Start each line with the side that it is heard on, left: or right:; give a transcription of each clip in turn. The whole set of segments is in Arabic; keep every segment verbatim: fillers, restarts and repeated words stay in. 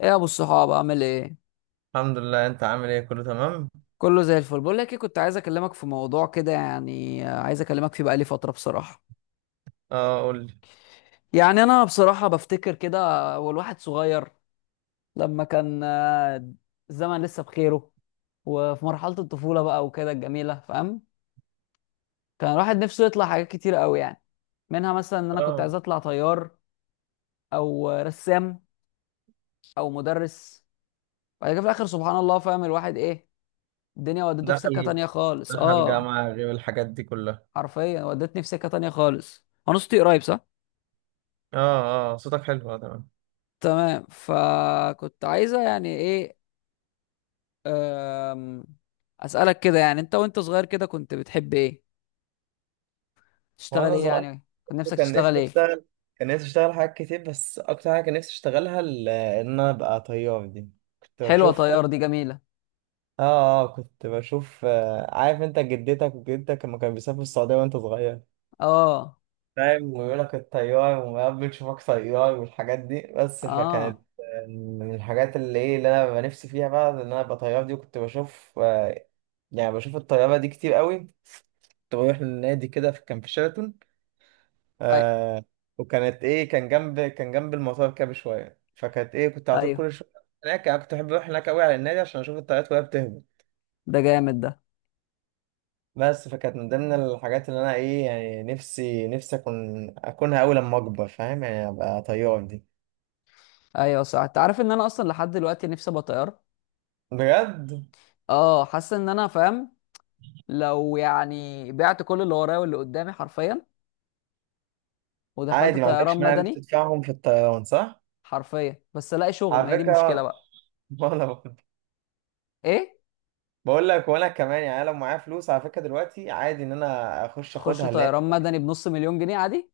left: ايه يا ابو الصحاب عامل ايه؟
right: الحمد لله. انت عامل ايه؟ كله تمام.
left: كله زي الفل. بقول لك ايه، كنت عايز اكلمك في موضوع كده، يعني عايز اكلمك فيه بقالي فتره بصراحه.
right: اه قول لي.
left: يعني انا بصراحه بفتكر كده، والواحد صغير لما كان آه، الزمن لسه بخيره وفي مرحله الطفوله بقى وكده الجميله، فاهم؟ كان الواحد نفسه يطلع حاجات كتير قوي يعني، منها مثلا ان انا كنت
right: اه
left: عايز اطلع طيار، او رسام، او مدرس. بعد كده في الاخر سبحان الله، فاهم الواحد ايه، الدنيا ودته في سكه
right: دخل
left: تانية خالص.
right: دخل
left: اه،
right: جامعة غير الحاجات دي كلها.
left: حرفيا ودتني في سكة تانية خالص. انا صوتي قريب صح؟
right: اه، اه، صوتك حلو. اه، تمام.
left: تمام، فكنت عايزة يعني ايه، أم، اسألك كده، يعني انت وانت صغير كده كنت بتحب ايه؟ تشتغل
right: وانا
left: ايه؟
right: صغير،
left: يعني كنت نفسك
right: كان نفسي
left: تشتغل ايه؟
right: اشتغل كان نفسي اشتغل حاجات كتير، بس اكتر حاجة كان نفسي اشتغلها ال- ان انا ابقى طيار دي. كنت
left: حلوة
right: بشوف. اه
left: طيار دي، جميلة.
right: اه كنت بشوف. آه، عارف انت جدتك وجدتك لما كانوا بيسافروا السعودية وانت صغير،
left: اه،
right: فاهم، ويقول لك الطيار، وقبل تشوفك طيار والحاجات دي. بس فكانت
left: اه،
right: من الحاجات اللي ايه اللي انا ببقى نفسي فيها بقى، ان انا ابقى طيار دي. وكنت بشوف. آه، يعني بشوف الطيارة دي كتير قوي. كنت بروح للنادي كده في- كان في شيراتون.
left: ايوه،
right: آه وكانت ايه كان جنب كان جنب المطار كده بشوية. فكانت ايه كنت على طول
left: ايوه.
right: كل شوية هناك. انا كنت بحب اروح هناك قوي على النادي عشان اشوف الطيارات وهي بتهبط.
left: ده جامد ده.
right: بس فكانت من ضمن الحاجات اللي انا ايه يعني نفسي نفسي اكون اكونها قوي لما اكبر، فاهم؟ يعني ابقى طيار دي.
left: ايوه صح، انت عارف ان انا اصلا لحد دلوقتي نفسي ابقى طيار؟
right: بجد؟
left: اه، حاسس ان انا فاهم. لو يعني بعت كل اللي ورايا واللي قدامي حرفيا ودخلت
right: عادي، ما
left: طيران
right: عندكش مانع انك
left: مدني،
right: تدفعهم في الطيران صح؟
left: حرفيا، بس الاقي شغل، ما هي
right: على
left: دي المشكله
right: فكرة.
left: بقى.
right: وانا برضه.
left: ايه،
right: بقول لك وانا كمان يعني، أنا لو معايا فلوس على فكرة دلوقتي عادي ان انا اخش
left: تخش
right: اخدها اللي هي.
left: طيران مدني بنص مليون جنيه عادي؟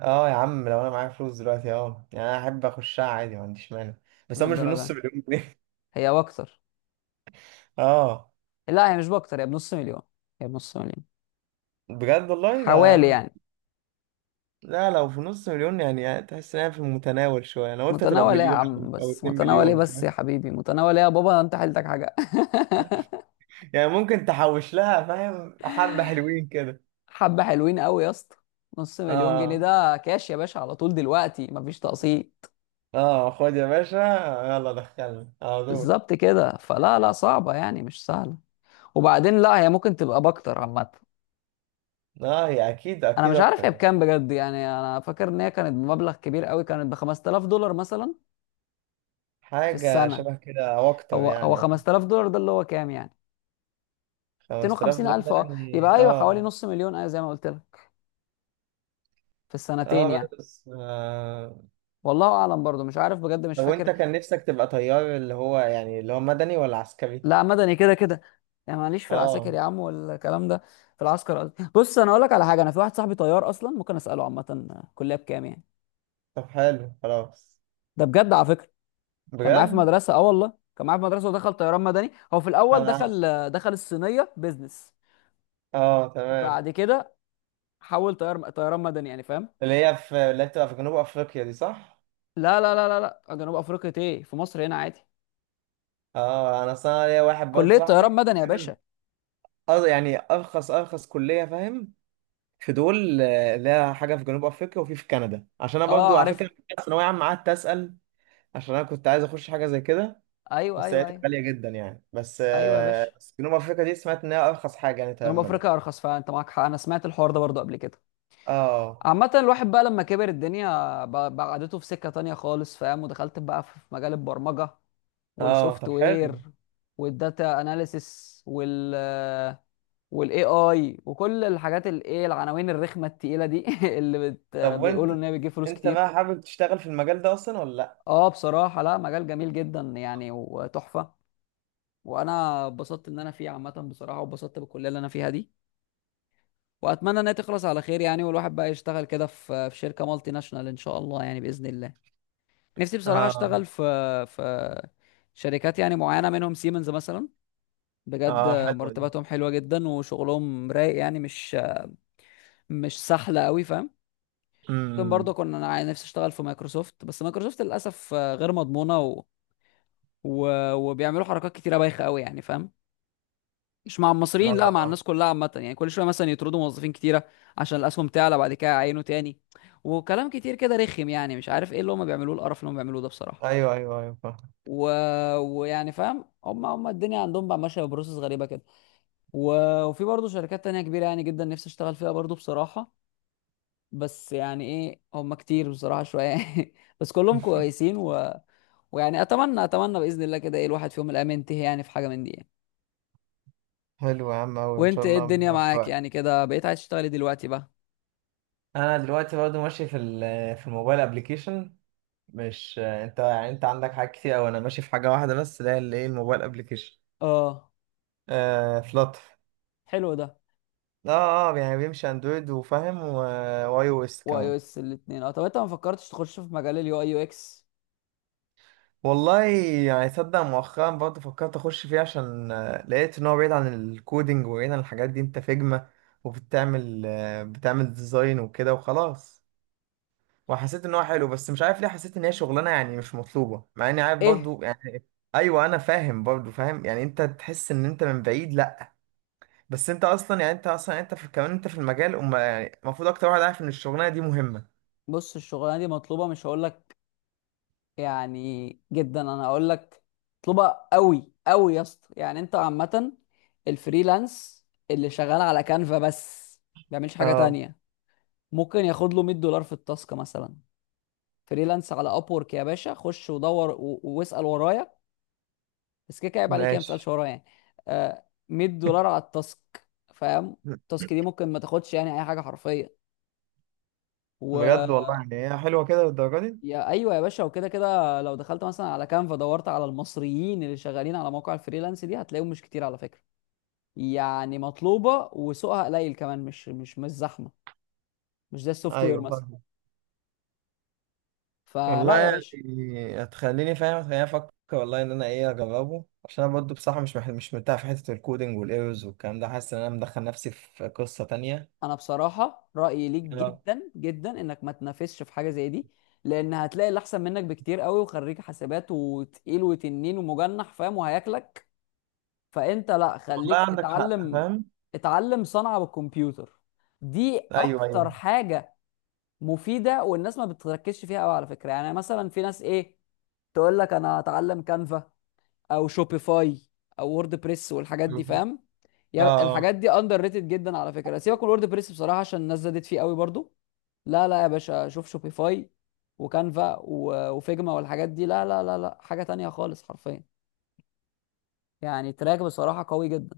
right: اه يا عم، لو انا معايا فلوس دلوقتي، اه يعني انا احب اخشها عادي، ما عنديش مانع. بس انا مش
left: للدرجه
right: بنص
left: دي،
right: مليون جنيه.
left: هي واكتر.
right: اه،
left: لا هي مش باكتر، هي بنص مليون، هي بنص مليون
right: بجد والله لا يا
left: حوالي
right: عم.
left: يعني.
right: لا، لو في نص مليون، يعني, يعني تحس انها في المتناول شوية. انا قلت هتبقى
left: متناول ايه يا
right: بمليون او
left: عم،
right: أو
left: بس
right: اتنين
left: متناول ايه،
right: مليون،
left: بس يا
right: فاهم؟
left: حبيبي متناول ايه يا بابا، انت حيلتك حاجه؟
right: يعني ممكن تحوش لها، فاهم؟ حبة حلوين كده.
left: حبه حلوين قوي يا اسطى. نص مليون جنيه
right: اه،
left: ده كاش يا باشا، على طول دلوقتي مفيش تقسيط.
right: اه، خد يا باشا، يلا دخلنا على طول.
left: بالظبط كده، فلا لا، صعبه يعني، مش سهله. وبعدين لا، هي ممكن تبقى باكتر عامه.
right: اه، هي اكيد
left: انا
right: اكيد
left: مش عارف
right: اكتر
left: هي
right: يعني.
left: بكام بجد، يعني انا فاكر ان هي كانت بمبلغ كبير قوي، كانت ب خمسة آلاف دولار مثلا في
right: حاجة
left: السنة.
right: شبه كده او اكتر
left: هو هو
right: يعني اه
left: خمس تلاف دولار ده اللي هو كام يعني؟
right: 5000
left: ميتين وخمسين
right: دولار
left: ألف،
right: ده
left: اه،
right: يعني.
left: يبقى أيوه حوالي
right: اه
left: نص مليون، أيوه زي ما قلت لك، في السنتين
right: اه
left: يعني.
right: بس. آه.
left: والله أعلم، برضو مش عارف بجد، مش
right: طب
left: فاكر.
right: وانت كان نفسك تبقى طيار، اللي هو يعني اللي هو مدني ولا عسكري؟
left: لا مدني كده كده، يعني معليش في العساكر
right: اه،
left: يا عم والكلام ده، في العسكر قصدي. بص أنا أقول لك على حاجة، أنا في واحد صاحبي طيار أصلا، ممكن أسأله عامة كلية بكام يعني.
right: طب حلو خلاص.
left: ده بجد على فكرة، كان معايا في
right: بجد.
left: مدرسة، اه والله كان معايا في مدرسة، ودخل طيران مدني. هو في الأول
right: انا ع-
left: دخل دخل الصينية بيزنس،
right: اه تمام.
left: بعد كده حول طيار طيران مدني يعني، فاهم؟
right: اللي هي في اللي هي بتبقى في جنوب افريقيا دي صح؟
left: لا لا لا لا، لا جنوب افريقيا ايه، في مصر هنا عادي،
right: اه، انا اصلا ليا واحد برضه
left: كليه طيران
right: صاحبي.
left: مدني يا باشا.
right: اه، يعني ارخص ارخص كلية، فاهم؟ في دول آه، لها حاجه في جنوب افريقيا، وفي في كندا، عشان انا برضو
left: اه
right: على فكره
left: عارفها،
right: في ثانويه عامه قعدت اسال، عشان انا كنت عايز اخش حاجه زي كده.
left: ايوه
right: بس
left: ايوه
right: لقيتها
left: ايوه.
right: غاليه جدا يعني، بس
left: ايوه يا باشا،
right: آه، بس جنوب افريقيا دي سمعت ان هي ارخص حاجه، يعني
left: جنوب
right: تمام
left: افريقيا
right: ده.
left: ارخص، فانت معاك حق، انا سمعت الحوار ده برضه قبل كده.
right: اه،
left: عامة الواحد بقى لما كبر، الدنيا ب- بعدته في سكة تانية خالص، فاهم، ودخلت بقى في في مجال البرمجة
right: اه،
left: والسوفت
right: طب حلو.
left: وير والداتا اناليسيس وال والاي اي وكل الحاجات الايه العناوين الرخمة التقيلة دي، اللي بت...
right: طب وانت
left: بيقولوا ان هي بتجيب فلوس
right: انت
left: كتير.
right: بقى حابب تشتغل في المجال ده اصلا ولا لا؟
left: اه بصراحة لا، مجال جميل جدا يعني وتحفة، وانا اتبسطت ان انا فيه عامة بصراحة، واتبسطت بالكلية اللي انا فيها دي، واتمنى انها تخلص على خير يعني، والواحد بقى يشتغل كده في في شركة مالتي ناشونال ان شاء الله يعني بإذن الله. نفسي بصراحة
right: اه،
left: اشتغل في في شركات يعني معينة، منهم سيمنز مثلا، بجد
right: اه، حلوه دي.
left: مرتباتهم حلوة جدا وشغلهم رايق يعني، مش مش سهلة قوي، فاهم؟ ممكن برضه
right: امم.
left: كنا، انا نفسي اشتغل في مايكروسوفت، بس مايكروسوفت للاسف غير مضمونة، و... و... وبيعملوا حركات كتيرة بايخة قوي يعني، فاهم؟ مش مع المصريين، لا مع
right: اه،
left: الناس كلها عامة يعني. كل شوية مثلا يطردوا موظفين كتيرة عشان الأسهم تعلى، بعد كده يعينوا تاني، وكلام كتير كده رخم، يعني مش عارف ايه اللي هم بيعملوه، القرف اللي هم بيعملوه ده بصراحة.
right: ايوه، ايوه، ايوه، فاهم.
left: و... ويعني فاهم، هم هم الدنيا عندهم بقى ماشية ببروسس غريبة كده، و... وفي برضه شركات تانية كبيرة يعني جدا نفسي اشتغل فيها برضه بصراحة، بس يعني ايه، هم كتير بصراحة شوية. بس كلهم كويسين، و... ويعني اتمنى اتمنى بإذن الله كده ايه الواحد في يوم من الايام ينتهي يعني في حاجة من دي يعني.
right: حلو يا عم أوي، إن شاء
left: وانت ايه
right: الله ربنا
left: الدنيا معاك
right: يوفقك.
left: يعني، كده بقيت عايز تشتغلي دلوقتي بقى؟
right: أنا دلوقتي برضه ماشي في ال- آه، في الموبايل أبليكيشن. مش انت، يعني انت عندك حاجات كتير اوي. انا ماشي في حاجه واحده بس، اللي هي اللي ايه الموبايل ابلكيشن.
left: اه
right: آه فلاتر.
left: حلو ده.
right: اه، اه، يعني بيمشي اندرويد وفاهم و- واي او اس
left: واي او
right: كمان.
left: اس الاثنين، اه طب انت ما فكرتش تخش في مجال اليو اي يو اكس؟
right: والله يعني صدق، مؤخرا برضه فكرت اخش فيه عشان آه، لقيت ان هو بعيد عن الكودينج وبعيد عن الحاجات دي، انت فيجما وبتعمل آه، بتعمل ديزاين وكده وخلاص. وحسيت ان هو حلو، بس مش عارف ليه حسيت ان هي شغلانه يعني مش مطلوبه، مع اني عارف
left: ايه؟
right: برضه يعني. ايوه انا فاهم برضه، فاهم يعني. انت تحس ان انت من بعيد، لا، بس انت اصلا يعني انت اصلا يعني انت في كمان انت في المجال، وما يعني المفروض اكتر واحد عارف ان الشغلانه دي مهمه.
left: بص الشغلانه دي مطلوبه، مش هقول لك يعني جدا، انا هقول لك مطلوبه قوي قوي يا اسطى، يعني انت عامه الفريلانس اللي شغال على كانفا بس ما بيعملش حاجه
right: اه،
left: تانية ممكن ياخد له ميت دولار في التاسك مثلا. فريلانس على اب وورك يا باشا، خش ودور و- واسال ورايا، بس كده كده عيب عليك يعني ما تسالش
right: ماشي.
left: ورايا يعني. آه، ميت دولار على التاسك، فاهم؟ التاسك دي ممكن ما تاخدش يعني اي حاجه حرفيا. و،
right: بجد والله، يعني هي حلوه كده للدرجه دي؟
left: يا ايوه يا باشا، وكده كده لو دخلت مثلا على كانفا دورت على المصريين اللي شغالين على مواقع الفريلانس دي، هتلاقيهم مش كتير على فكره، يعني مطلوبه وسوقها قليل كمان، مش مش مش زحمه، مش زي السوفت وير
right: ايوه،
left: مثلا.
right: فاهم.
left: فلا
right: والله
left: يا باشا،
right: يعني، هتخليني فاهم هتخليني افكر والله ان انا ايه اجربه، عشان انا برضه بصراحه مش مح- مش مرتاح في حته الكودينج والايرورز والكلام ده، حاسس ان انا مدخل نفسي في قصه تانية.
left: انا بصراحه رايي ليك
right: اه،
left: جدا جدا انك ما تنافسش في حاجه زي دي، لان هتلاقي اللي احسن منك بكتير قوي، وخريج حسابات وتقيل وتنين ومجنح، فاهم؟ وهياكلك. فانت لا،
right: والله
left: خليك
right: عندك حق،
left: اتعلم،
right: فاهم.
left: اتعلم صنعه بالكمبيوتر، دي
right: ايوه، ايوه،
left: اكتر حاجه مفيده والناس ما بتركزش فيها قوي على فكره. يعني مثلا في ناس ايه، تقول لك انا هتعلم كانفا، او شوبيفاي، او وورد بريس والحاجات دي، فاهم؟
right: اه.
left: يا الحاجات
right: آه.
left: دي اندر ريتد جدا على فكره. سيبك من وورد بريس بصراحه عشان الناس زادت فيه قوي برضو. لا لا يا باشا، شوف شوبيفاي وكانفا و- وفيجما والحاجات دي، لا لا لا لا، حاجه تانية خالص حرفيا يعني، تراك بصراحه قوي جدا.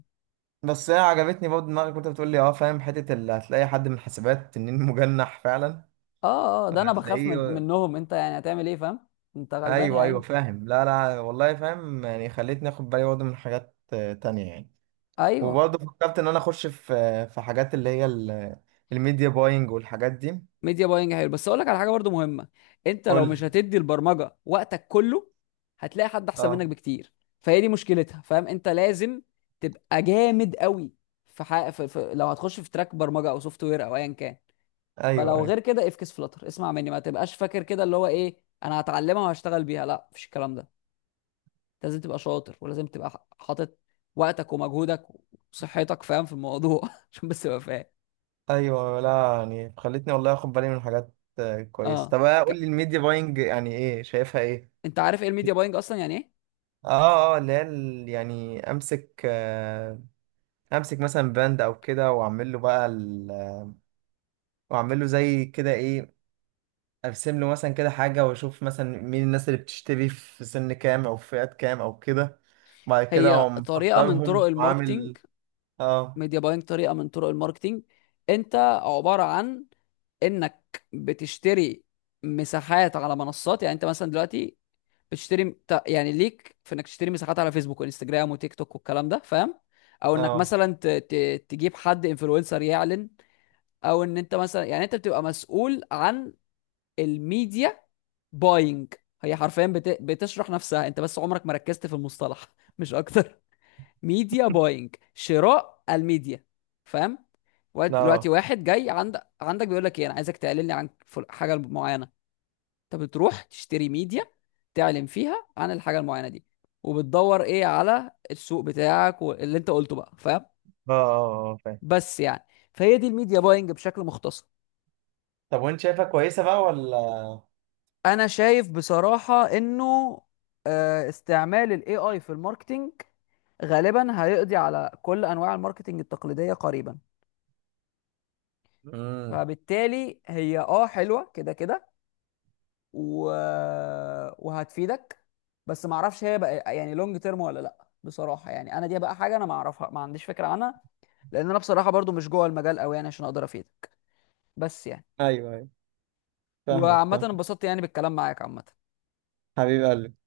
right: بس هي عجبتني برضه دماغك وانت بتقول لي، اه فاهم، حته اللي هتلاقي حد من حسابات تنين مجنح فعلا.
left: اه اه، ده انا بخاف من
right: هتلاقيه.
left: منهم انت يعني هتعمل ايه، فاهم؟ انت غلبان يا
right: ايوه، ايوه،
left: عيني.
right: فاهم. لا، لا، والله فاهم يعني. خليتني اخد بالي برضه من حاجات آه، تانية يعني.
left: ايوه،
right: وبرضه فكرت ان انا اخش في في حاجات اللي هي ال- الميديا باينج والحاجات دي.
left: ميديا باينج حلو، بس اقول لك على حاجه برضو مهمه، انت
right: قول
left: لو
right: لي.
left: مش هتدي البرمجه وقتك كله هتلاقي حد احسن منك
right: اه،
left: بكتير، فهي دي مشكلتها، فاهم؟ انت لازم تبقى جامد قوي في، حق... في... في... لو هتخش في تراك برمجه او سوفت وير او ايا كان،
right: ايوه،
left: فلو
right: ايوه،
left: غير كده افكس فلتر، اسمع مني، ما تبقاش فاكر كده اللي هو ايه انا هتعلمها وهشتغل بيها، لا مفيش الكلام ده. أنت لازم تبقى شاطر، ولازم تبقى ح- حاطط وقتك ومجهودك وصحتك، فاهم، في الموضوع عشان بس تبقى فاهم.
right: ايوه. لا يعني خليتني والله اخد بالي من حاجات آه، كويسه.
left: اه،
right: طب، آه، قول
left: ك...
right: لي، الميديا باينج يعني ايه، شايفها ايه؟
left: انت عارف ايه الميديا باينج اصلا يعني ايه؟
right: اه، اه، اللي هي ال- يعني امسك آه، امسك مثلا باند او كده، واعمل له بقى ال... واعمل له زي كده ايه، ارسم له مثلا كده حاجه، واشوف مثلا مين الناس اللي بتشتري في سن كام او في فئات كام او كده. بعد كده
left: هي
right: اقوم
left: طريقة من طرق
right: مختارهم
left: الماركتينج.
right: وعامل. اه،
left: ميديا باينج طريقة من طرق الماركتينج. انت عبارة عن انك بتشتري مساحات على منصات، يعني انت مثلا دلوقتي بتشتري ت- يعني ليك في انك تشتري مساحات على فيسبوك وانستجرام وتيك توك والكلام ده، فاهم؟ او انك
right: اه،
left: مثلا ت... ت... تجيب حد انفلونسر يعلن، او ان انت مثلا يعني انت بتبقى مسؤول عن الميديا باينج. هي حرفيا بت... بتشرح نفسها، انت بس عمرك ما ركزت في المصطلح مش اكتر. ميديا باينج، شراء الميديا، فاهم؟ واد-
right: لا،
left: دلوقتي
right: اه،
left: واحد جاي عند عندك بيقول لك ايه انا عايزك تعلن لي عن فل- حاجه معينه، انت بتروح تشتري ميديا تعلن فيها عن الحاجه المعينه دي، وبتدور ايه على السوق بتاعك واللي انت قلته بقى، فاهم؟
right: اه. آه، آه، فاهم.
left: بس يعني، فهي دي الميديا باينج بشكل مختصر.
right: طب وانت شايفها كويسه بقى ولا؟
left: انا شايف بصراحه انه آه، استعمال الاي اي في الماركتينج غالبا هيقضي على كل انواع الماركتينج التقليديه قريبا،
right: امم.
left: فبالتالي هي اه حلوه كده كده، و... وهتفيدك، بس ما اعرفش هي بقى يعني لونج تيرم ولا لا بصراحه، يعني انا دي بقى حاجه انا ما اعرفها، ما عنديش فكره عنها، لان انا بصراحه برضو مش جوه المجال قوي يعني عشان اقدر افيدك، بس يعني.
right: ايوه، ايوه، فاهمك
left: وعامه
right: فاهم.
left: انبسطت يعني بالكلام معاك عامه.
right: حبيب قلبي.